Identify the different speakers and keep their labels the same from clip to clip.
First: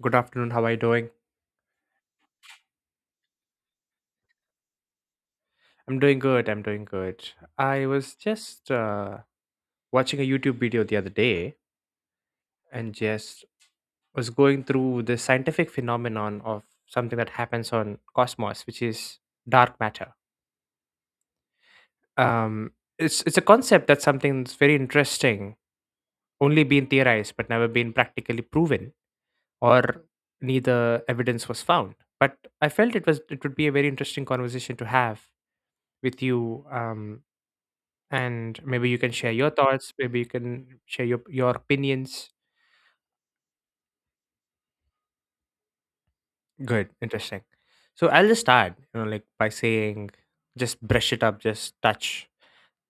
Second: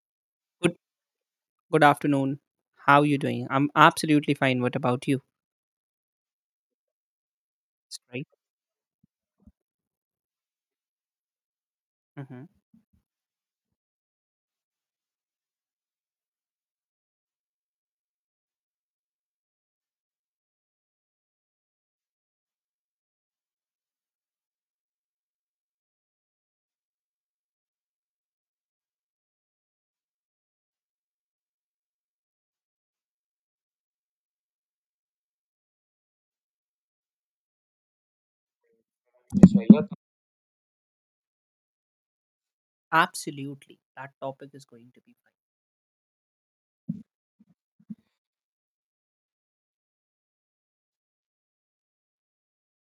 Speaker 1: Good afternoon. How are you
Speaker 2: Good
Speaker 1: doing?
Speaker 2: good afternoon. How are you doing? I'm absolutely fine. What about you?
Speaker 1: I'm doing good. I'm doing good. I
Speaker 2: It's
Speaker 1: was
Speaker 2: great.
Speaker 1: just watching a YouTube video the other day
Speaker 2: Hmm.
Speaker 1: and just was going through the scientific phenomenon of something that happens on cosmos, which is dark matter. Um, it's a concept that's something that's very interesting, only been theorized but never been practically proven, or neither evidence was found. But I felt it would be a very interesting conversation to have with you. And maybe you can share your thoughts, maybe you can share your opinions.
Speaker 2: Absolutely. That topic is going to be fine.
Speaker 1: Good, interesting. So I'll just start, like by saying just brush it up, just touch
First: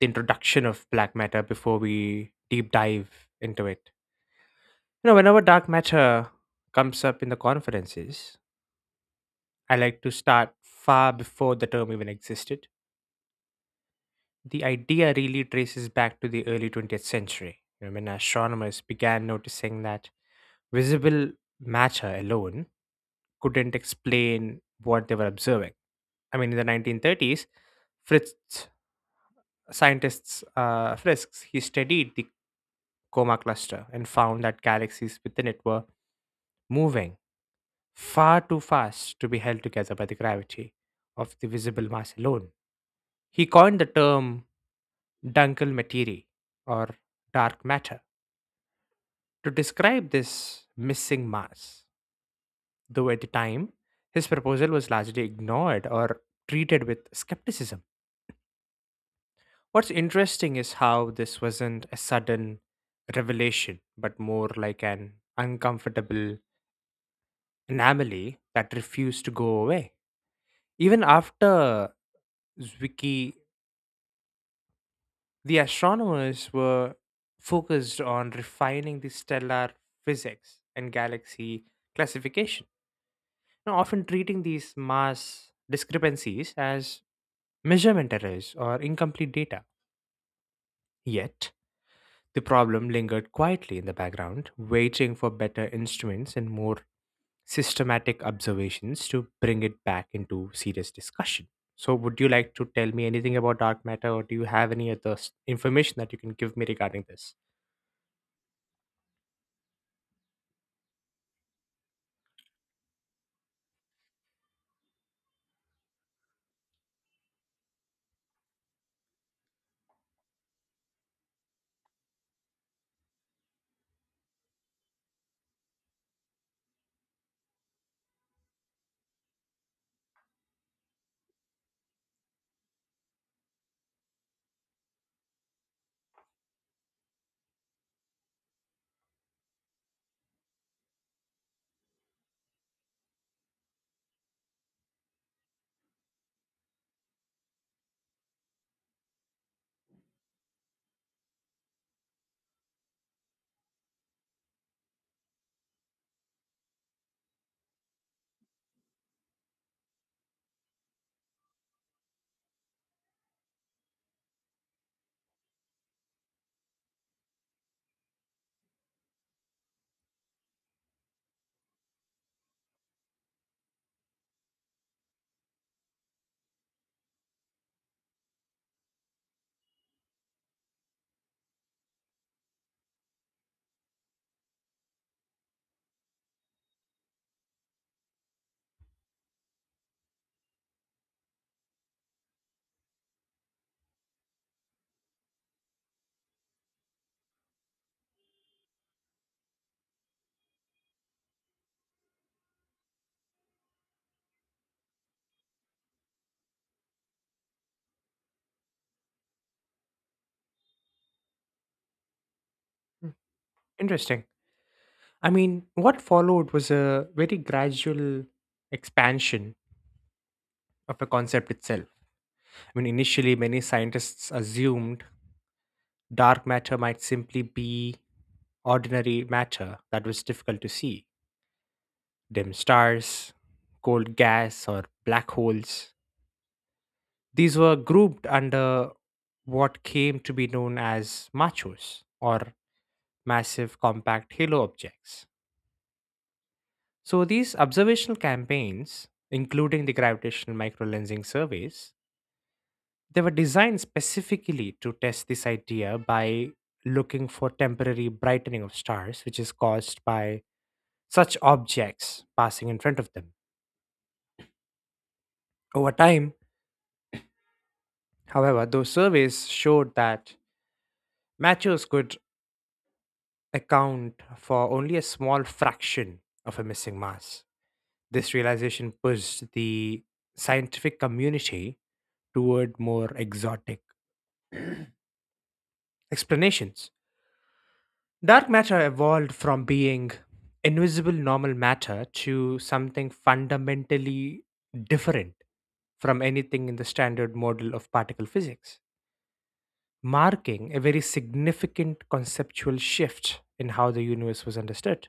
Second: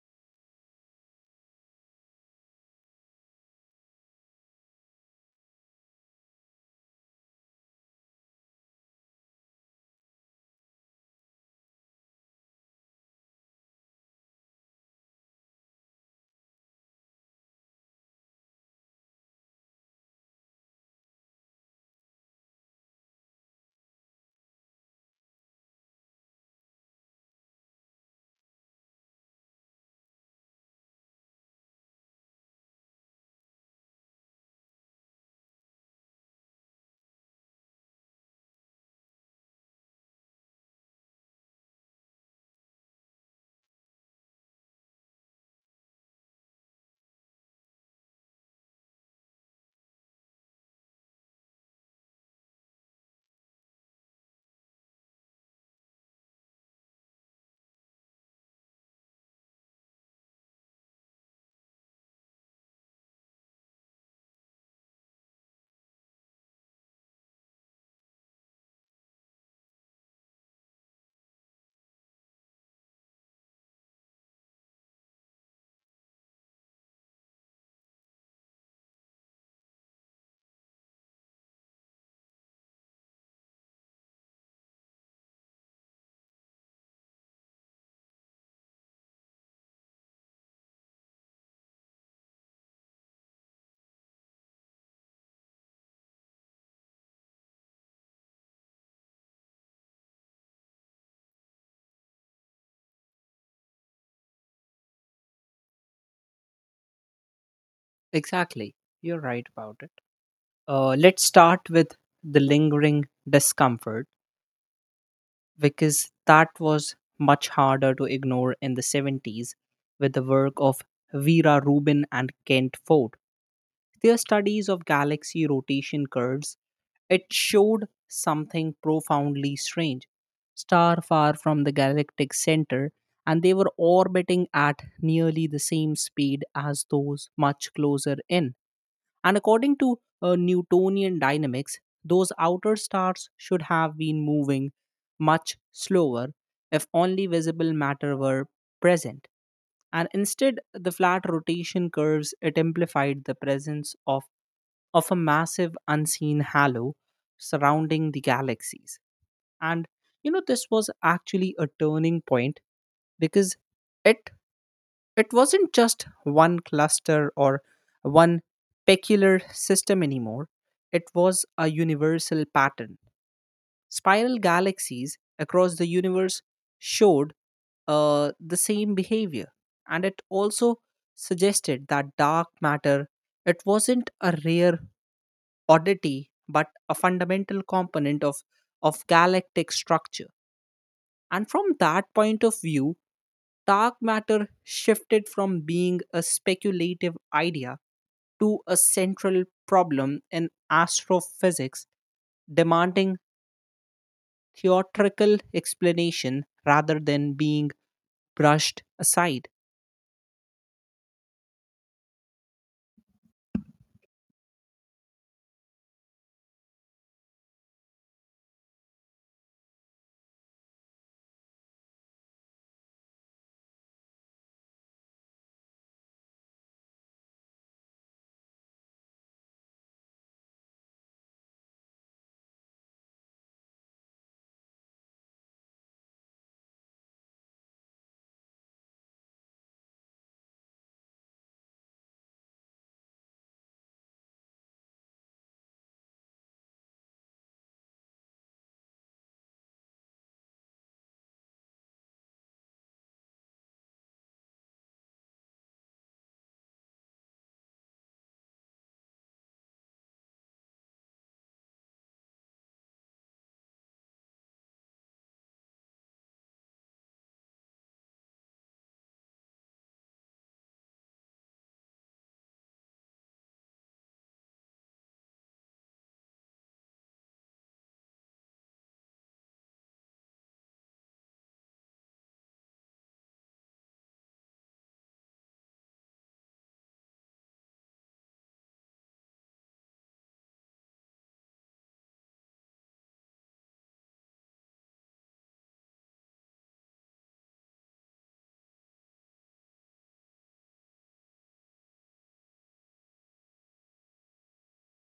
Speaker 1: the introduction of black matter before we deep dive into it. Whenever dark matter comes up in the conferences, I like to start far before the term even existed. The idea really traces back to the early 20th century, when astronomers began noticing that visible matter alone couldn't explain what they were observing. I mean, in the 1930s, Fritz scientists Frisks he studied the Coma cluster and found that galaxies within it were moving far too fast to be held together by the gravity of the visible mass alone. He coined the term Dunkel materie or dark matter to describe this missing mass, though at the time his proposal was largely ignored or treated with skepticism. What's interesting is how this wasn't a sudden revelation, but more like an uncomfortable anomaly that refused to go away. Even after Zwicky, the astronomers were focused on refining the stellar physics and galaxy classification, often treating these mass discrepancies as measurement errors or incomplete data. Yet, the problem lingered quietly in the background, waiting for better instruments and more systematic observations to bring it back into serious discussion. So, would you like to tell me anything about dark matter, or do you have any other information that you can give me regarding this?
Speaker 2: Exactly. You're right about it. Let's start with the lingering discomfort, because that was much harder to ignore in the 70s, with the work of Vera Rubin and Kent Ford. Their studies of galaxy rotation curves, it showed something profoundly strange. Star far from the galactic center, and they were orbiting at nearly the same speed as those much closer in. And according to Newtonian dynamics, those outer stars should have been moving much slower if only visible matter were present. And instead, the flat rotation curves, it implied the presence of a massive unseen halo surrounding the galaxies. And you know, this was actually a turning point, because it it wasn't just one cluster or one peculiar system anymore. It was a universal pattern. Spiral galaxies across the universe showed the same behavior, and it also suggested that dark matter, it wasn't a rare oddity but a fundamental component of galactic structure. And from that point of view, dark matter shifted from being a speculative idea to a central problem in astrophysics, demanding theatrical explanation rather than being brushed aside.
Speaker 1: Hmm, interesting. I mean, what followed was a very gradual expansion of the concept itself. I mean, initially, many scientists assumed dark matter might simply be ordinary matter that was difficult to see dim stars, cold gas, or black holes. These were grouped under what came to be known as machos, or massive compact halo objects. So, these observational campaigns, including the gravitational microlensing surveys, they were designed specifically to test this idea by looking for temporary brightening of stars, which is caused by such objects passing in front of them. Over time, however, those surveys showed that matches could account for only a small fraction of a missing mass. This realization pushed the scientific community toward more exotic explanations. Dark matter evolved from being invisible normal matter to something fundamentally different from anything in the standard model of particle physics, marking a very significant conceptual shift in how the universe was understood.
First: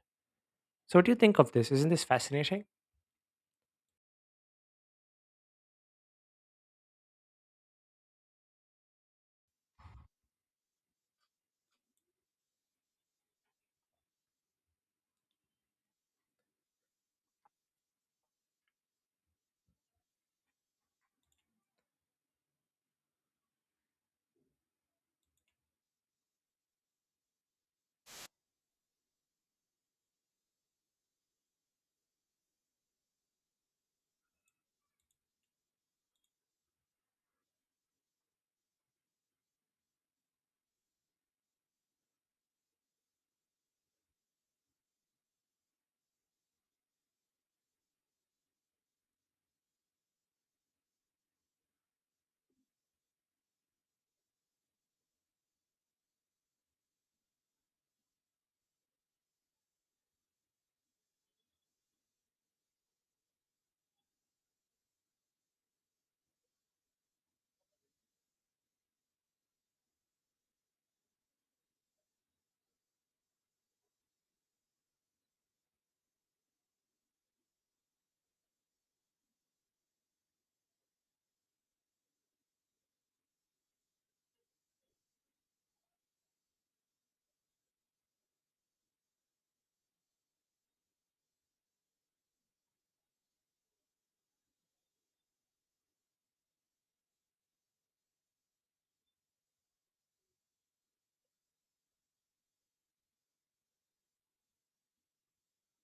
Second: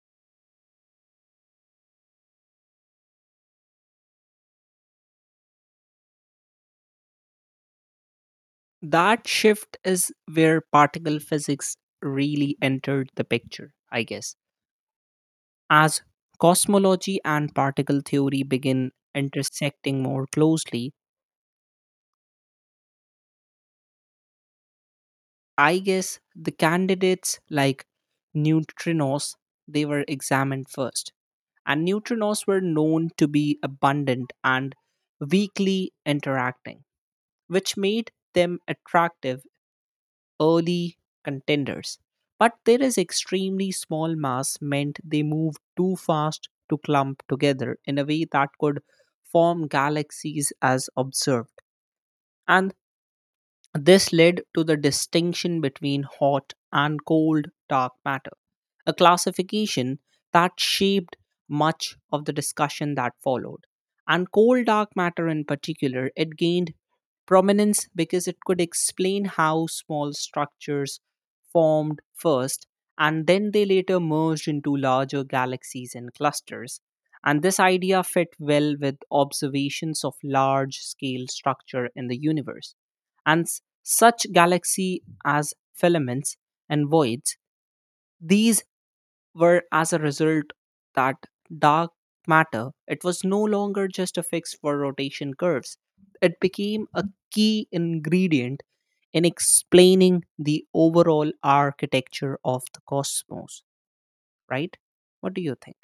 Speaker 1: So, what do you think of this? Isn't this fascinating?
Speaker 2: That shift is where particle physics really entered the picture, I guess. As cosmology and particle theory begin intersecting more closely, I guess the candidates like neutrinos, they were examined first. And neutrinos were known to be abundant and weakly interacting, which made them attractive early contenders, but there is extremely small mass meant they move too fast to clump together in a way that could form galaxies as observed. And this led to the distinction between hot and cold dark matter, a classification that shaped much of the discussion that followed. And cold dark matter, in particular, it gained prominence because it could explain how small structures formed first and then they later merged into larger galaxies and clusters. And this idea fit well with observations of large scale structure in the universe. And s- Such galaxy as filaments and voids, these were as a result that dark matter, it was no longer just a fix for rotation curves. It became a key ingredient in explaining the overall architecture of the cosmos, right? What do you think?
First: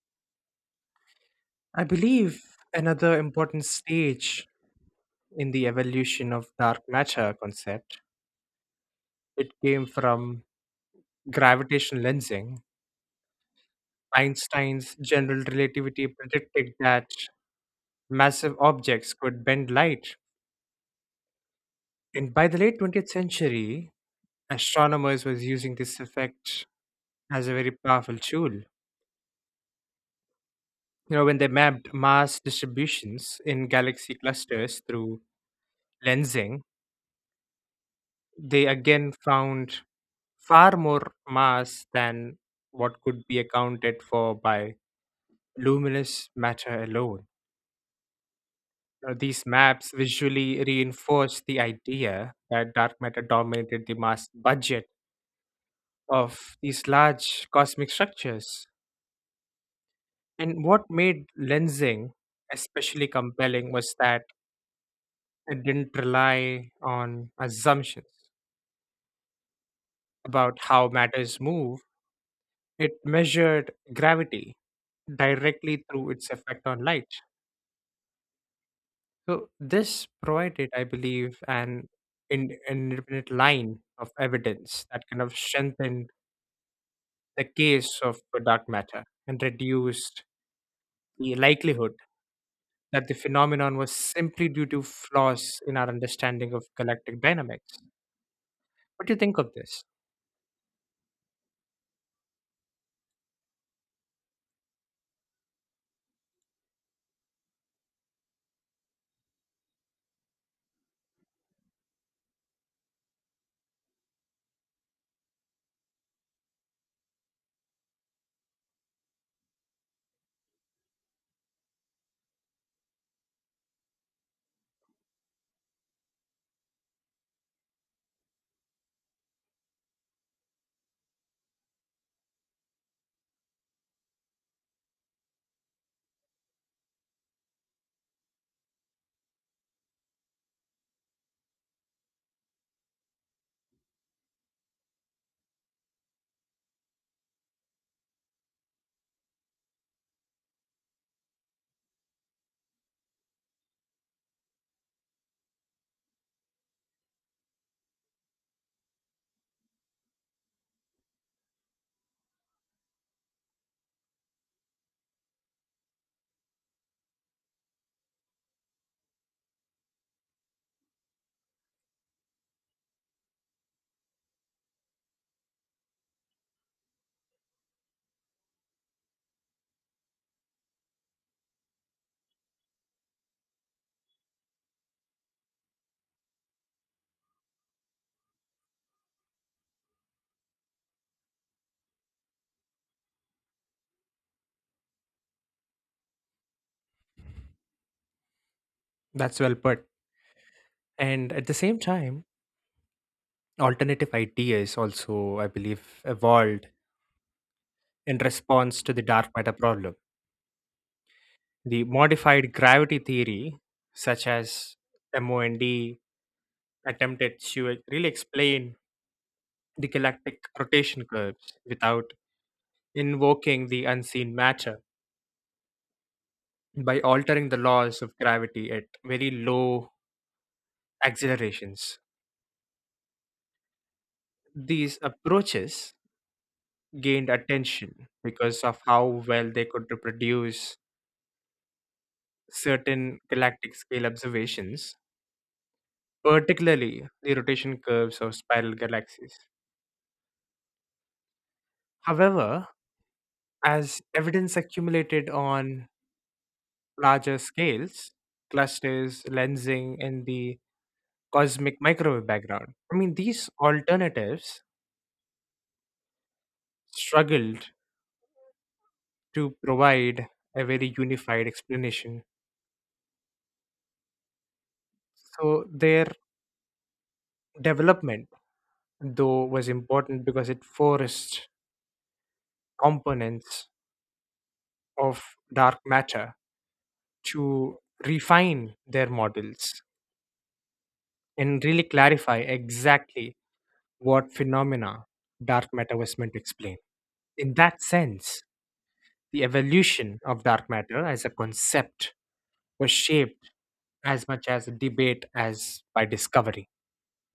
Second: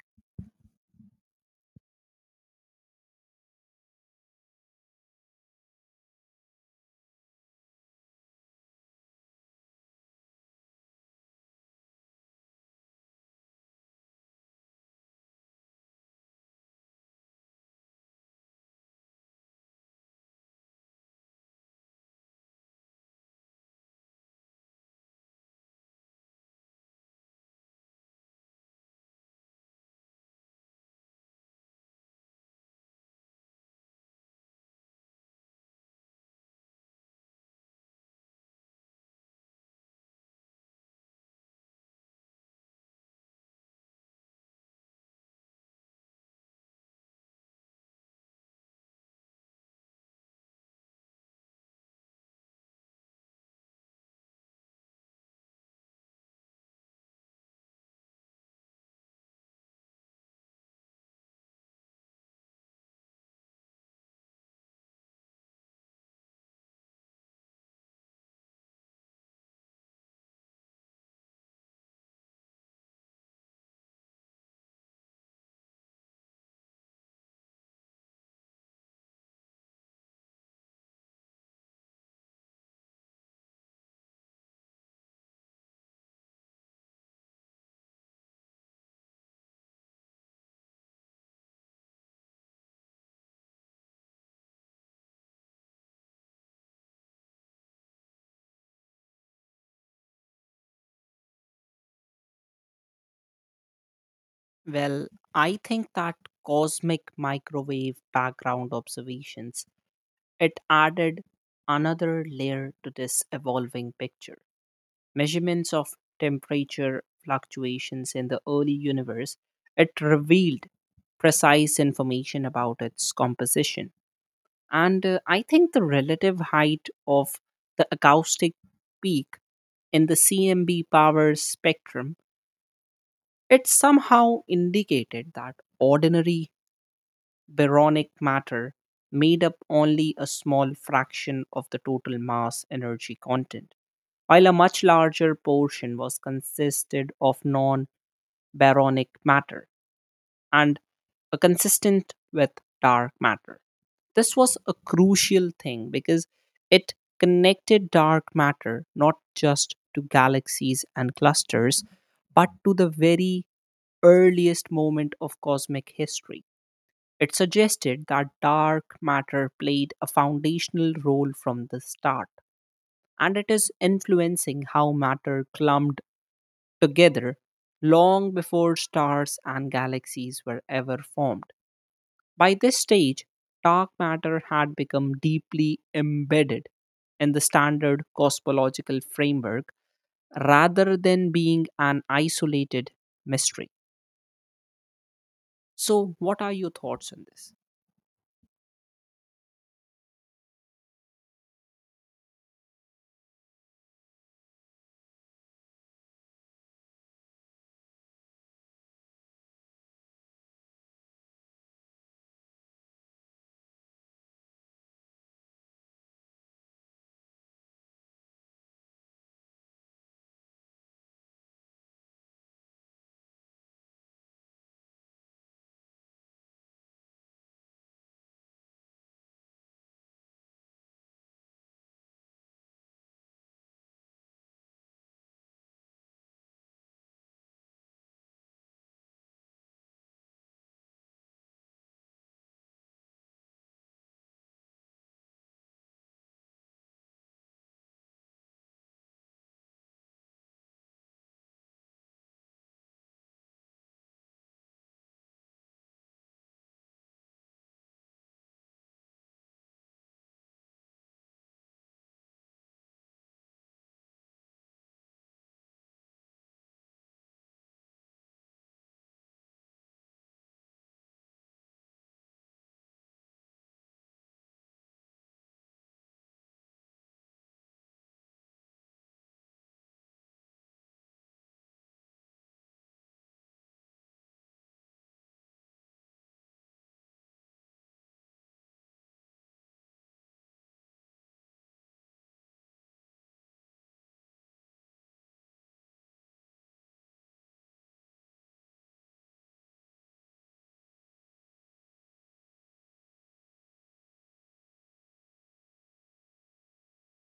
Speaker 1: I believe another important stage in the evolution of dark matter concept it came from gravitational lensing. Einstein's general relativity predicted that massive objects could bend light, and by the late 20th century, astronomers was using this effect as a very powerful tool. You know, when they mapped mass distributions in galaxy clusters through lensing, they again found far more mass than what could be accounted for by luminous matter alone. Now, these maps visually reinforce the idea that dark matter dominated the mass budget of these large cosmic structures. And what made lensing especially compelling was that it didn't rely on assumptions about how matters move, it measured gravity directly through its effect on light. So, this provided, I believe, an independent line of evidence that kind of strengthened the case of dark matter and reduced the likelihood that the phenomenon was simply due to flaws in our understanding of galactic dynamics. What do you think of this?
Speaker 2: Well, I think that cosmic microwave background observations, it added another layer to this evolving picture. Measurements of temperature fluctuations in the early universe, it revealed precise information about its composition. And I think the relative height of the acoustic peak in the CMB power spectrum, it somehow indicated that ordinary baronic matter made up only a small fraction of the total mass energy content, while a much larger portion was consisted of non baronic matter and a consistent with dark matter. This was a crucial thing, because it connected dark matter not just to galaxies and clusters, but to the very earliest moment of cosmic history. It suggested that dark matter played a foundational role from the start, and it is influencing how matter clumped together long before stars and galaxies were ever formed. By this stage, dark matter had become deeply embedded in the standard cosmological framework, rather than being an isolated mystery. So, what are your thoughts on this?
Speaker 1: That's well put. And at the same time, alternative ideas also, I believe, evolved in response to the dark matter problem. The modified gravity theory, such as MOND, attempted to really explain the galactic rotation curves without invoking the unseen matter by altering the laws of gravity at very low accelerations. These approaches gained attention because of how well they could reproduce certain galactic scale observations, particularly the rotation curves of spiral galaxies. However, as evidence accumulated on larger scales, clusters, lensing, and the cosmic microwave background, I mean, these alternatives struggled to provide a very unified explanation. So, their development, though, was important because it forced components of dark matter to refine their models and really clarify exactly what phenomena dark matter was meant to explain. In that sense, the evolution of dark matter as a concept was shaped as much as a debate as by discovery.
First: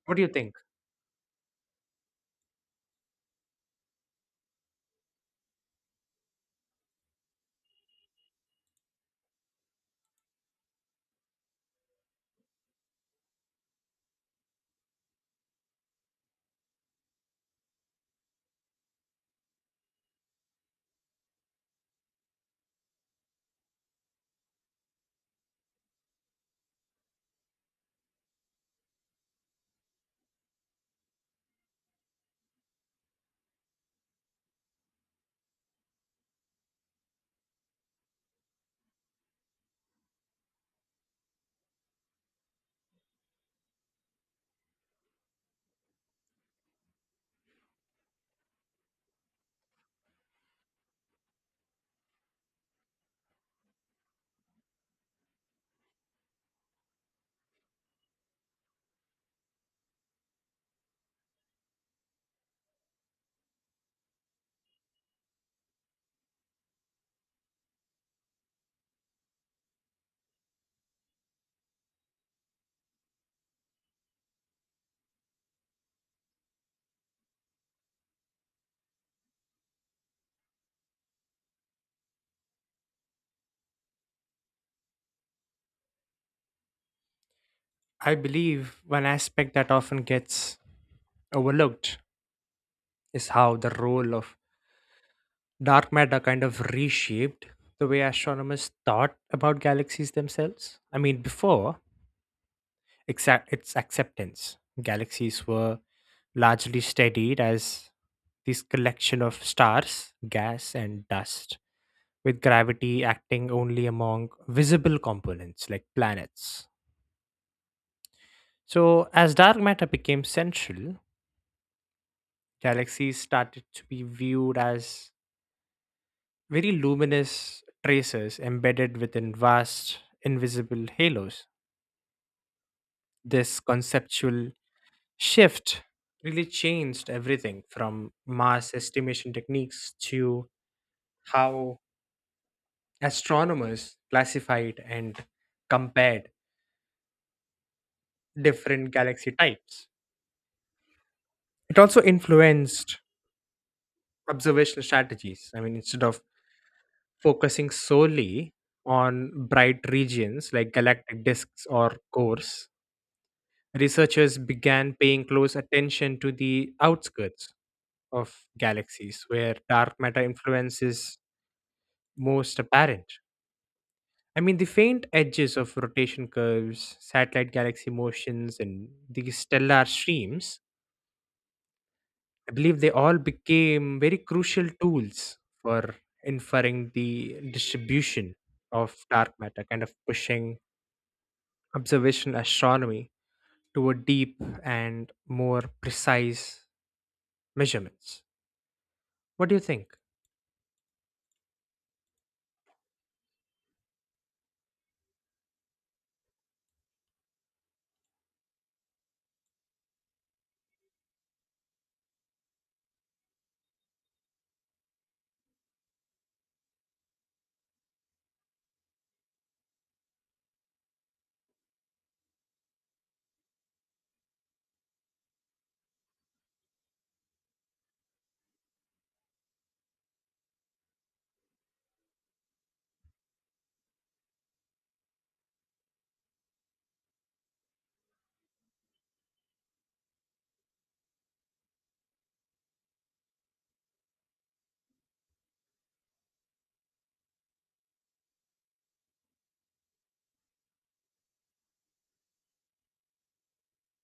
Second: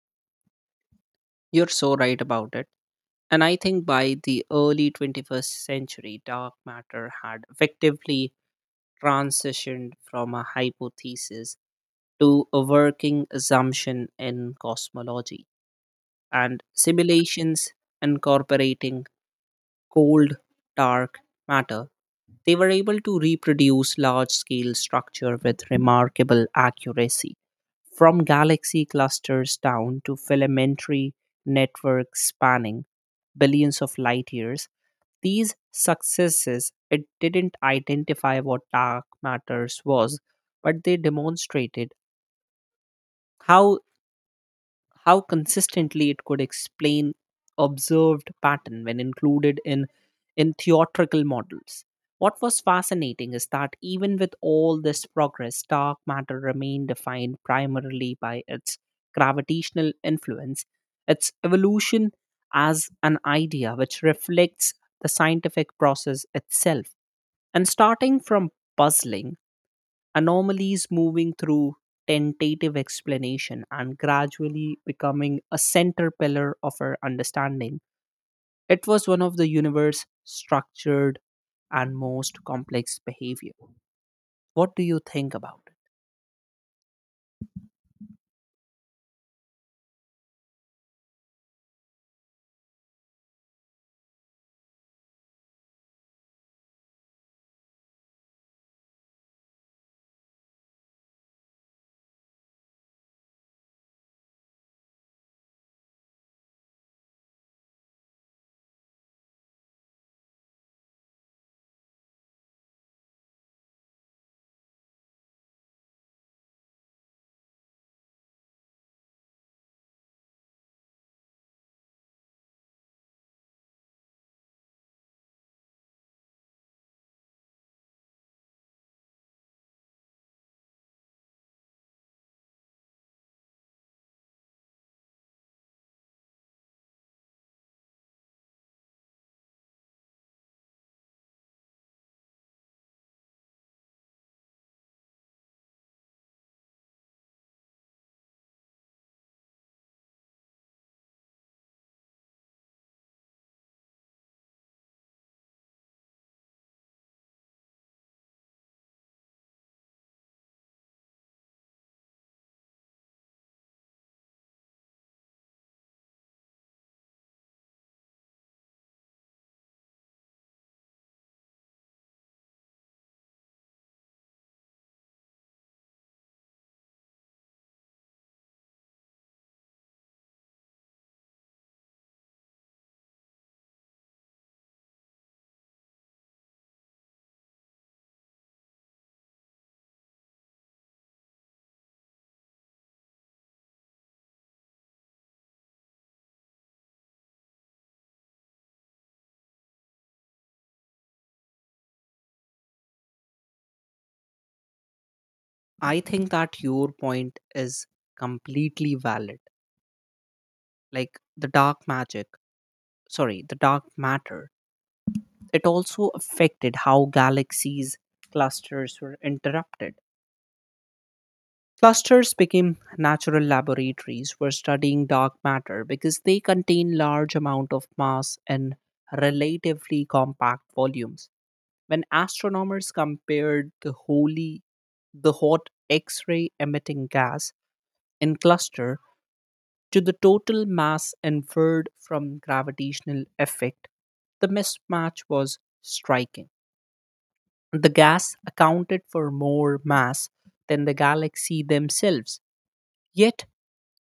Speaker 1: What do you think?
Speaker 2: You're so right about it. And I think by the early 21st century, dark matter had effectively transitioned from a hypothesis to a working assumption in cosmology. And simulations incorporating cold, dark matter, they were able to reproduce large scale structure with remarkable accuracy, from galaxy clusters down to filamentary networks spanning billions of light years. These successes, it didn't identify what dark matters was, but they demonstrated how how consistently it could explain observed pattern when included in theatrical models. What was fascinating is that even with all this progress, dark matter remained defined primarily by its gravitational influence. Its evolution as an idea, which reflects the scientific process itself, and starting from puzzling anomalies, moving through tentative explanation, and gradually becoming a center pillar of our understanding. It was one of the universe's structured and most complex behavior. What do you think about it?
Speaker 1: I believe one aspect that often gets overlooked is how the role of dark matter kind of reshaped the way astronomers thought about galaxies themselves. I mean, before exact its acceptance, galaxies were largely studied as this collection of stars, gas, and dust, with gravity acting only among visible components like planets. So, as dark matter became central, galaxies started to be viewed as very luminous traces embedded within vast invisible halos. This conceptual shift really changed everything from mass estimation techniques to how astronomers classified and compared different galaxy types. It also influenced observational strategies. I mean, instead of focusing solely on bright regions like galactic disks or cores, researchers began paying close attention to the outskirts of galaxies where dark matter influence is most apparent. I mean, the faint edges of rotation curves, satellite galaxy motions, and the stellar streams, I believe they all became very crucial tools for inferring the distribution of dark matter, kind of pushing observational astronomy toward deep and more precise measurements. What do you think?
Speaker 2: I think that your point is completely valid. Like the dark magic, sorry, the dark matter, it also affected how galaxies clusters were interrupted. Clusters became natural laboratories for studying dark matter because they contain large amount of mass in relatively compact volumes. When astronomers compared the hot X-ray emitting gas in cluster to the total mass inferred from gravitational effect, the mismatch was striking. The gas accounted for more mass than the galaxy themselves. Yet,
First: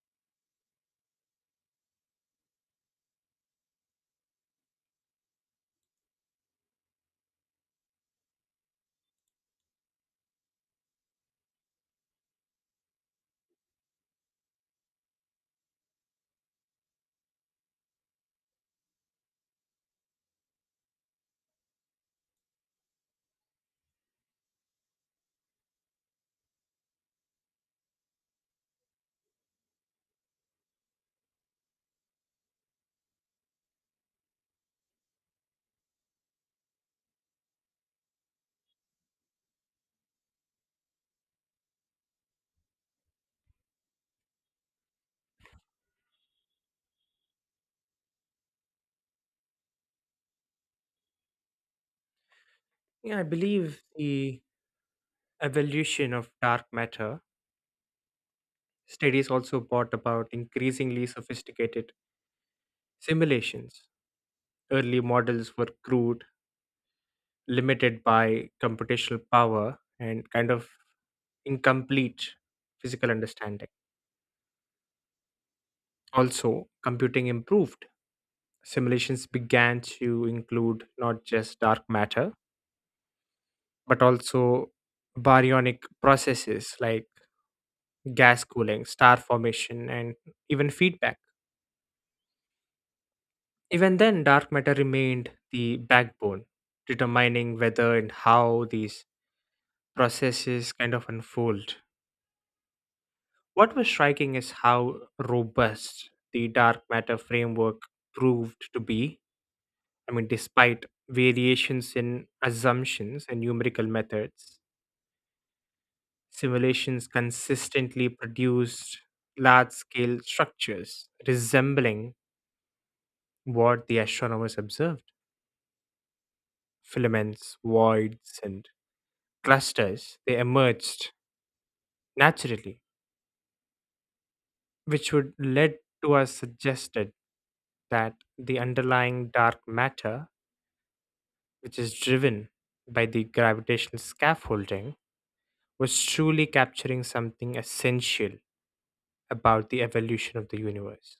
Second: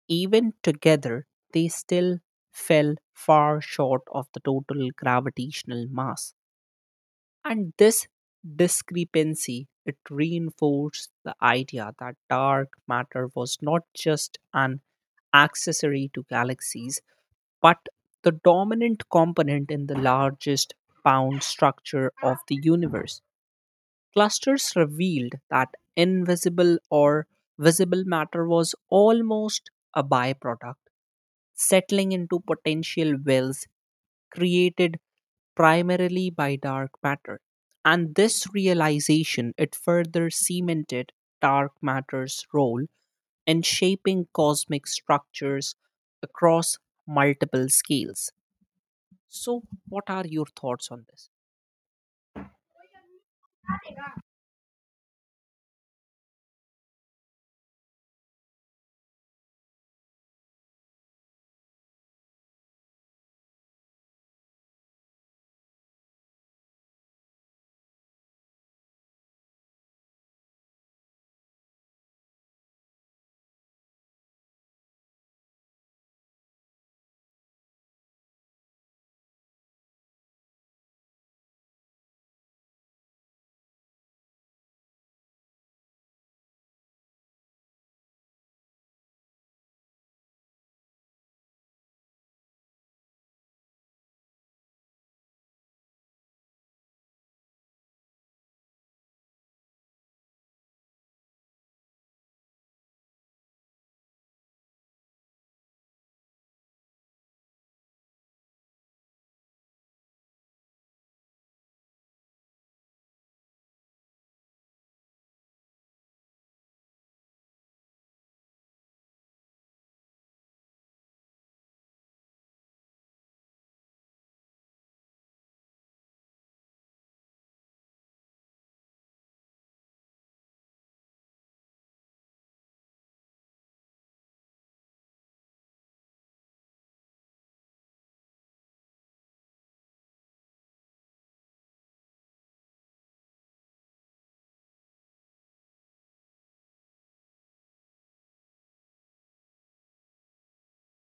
Speaker 2: even together, they still fell far short of the total gravitational mass. And this discrepancy, it reinforced the idea that dark matter was not just an accessory to galaxies, but the dominant component in the largest bound structure of the universe. Clusters revealed that invisible or visible matter was almost a byproduct, settling into potential wells created primarily by dark matter. And this realization, it further cemented dark matter's role in shaping cosmic structures across multiple scales. So, what are your thoughts on this?
Speaker 1: Yeah, I believe the evolution of dark matter studies also brought about increasingly sophisticated simulations. Early models were crude, limited by computational power, and kind of incomplete physical understanding. Also, computing improved. Simulations began to include not just dark matter, but also baryonic processes like gas cooling, star formation, and even feedback. Even then, dark matter remained the backbone, determining whether and how these processes kind of unfold. What was striking is how robust the dark matter framework proved to be. I mean, despite variations in assumptions and numerical methods, simulations consistently produced large scale structures resembling what the astronomers observed filaments, voids, and clusters. They emerged naturally, which would lead to us suggested that the underlying dark matter which is driven by the gravitational scaffolding, was truly capturing something essential about the evolution of the universe.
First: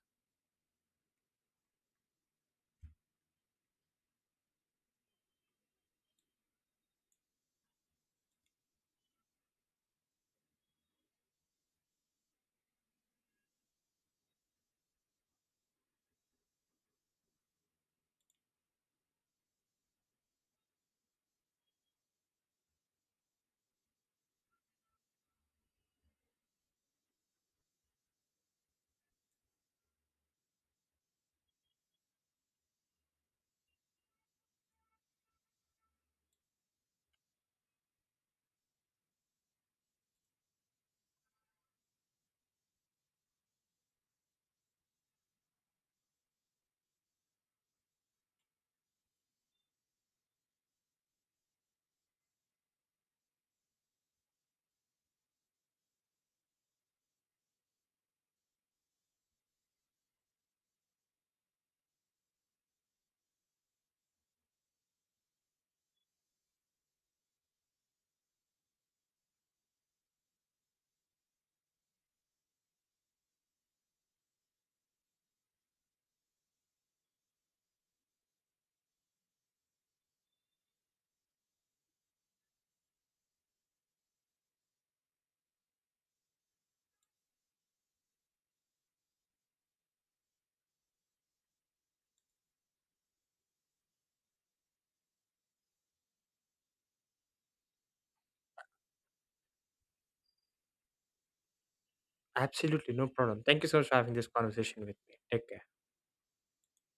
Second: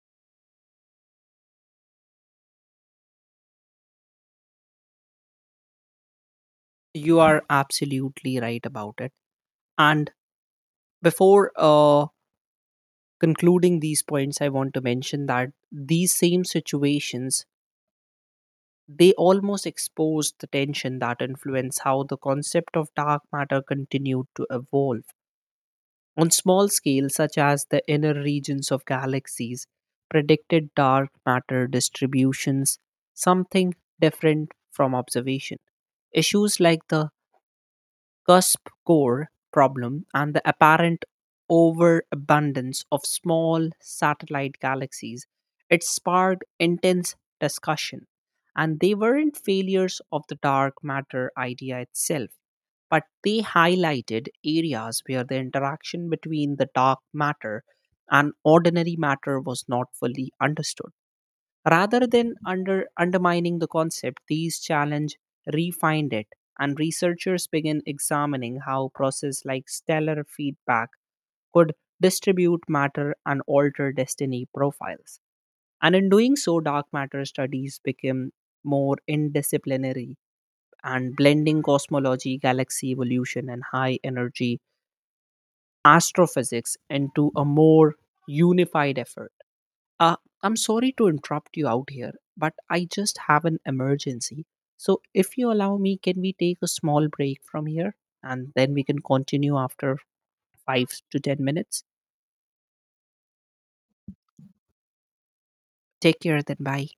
Speaker 2: You are absolutely right about it. And before concluding these points, I want to mention that these same situations, they almost exposed the tension that influenced how the concept of dark matter continued to evolve. On small scale, such as the inner regions of galaxies, predicted dark matter distributions, something different from observation. Issues like the cusp core problem and the apparent overabundance of small satellite galaxies, it sparked intense discussion. And they weren't failures of the dark matter idea itself, but they highlighted areas where the interaction between the dark matter and ordinary matter was not fully understood. Rather than undermining the concept, these challenge refined it, and researchers begin examining how process like stellar feedback could distribute matter and alter destiny profiles. And in doing so, dark matter studies become more indisciplinary, and blending cosmology, galaxy evolution, and high energy astrophysics into a more unified effort. Uh, I'm sorry to interrupt you out here, but I just have an emergency. So, if you allow me, can we take a small break from here and then we can continue after 5 to 10 minutes?
Speaker 1: Absolutely, no problem. Thank you so much for having this conversation with me. Take care.
Speaker 2: Take care, then bye.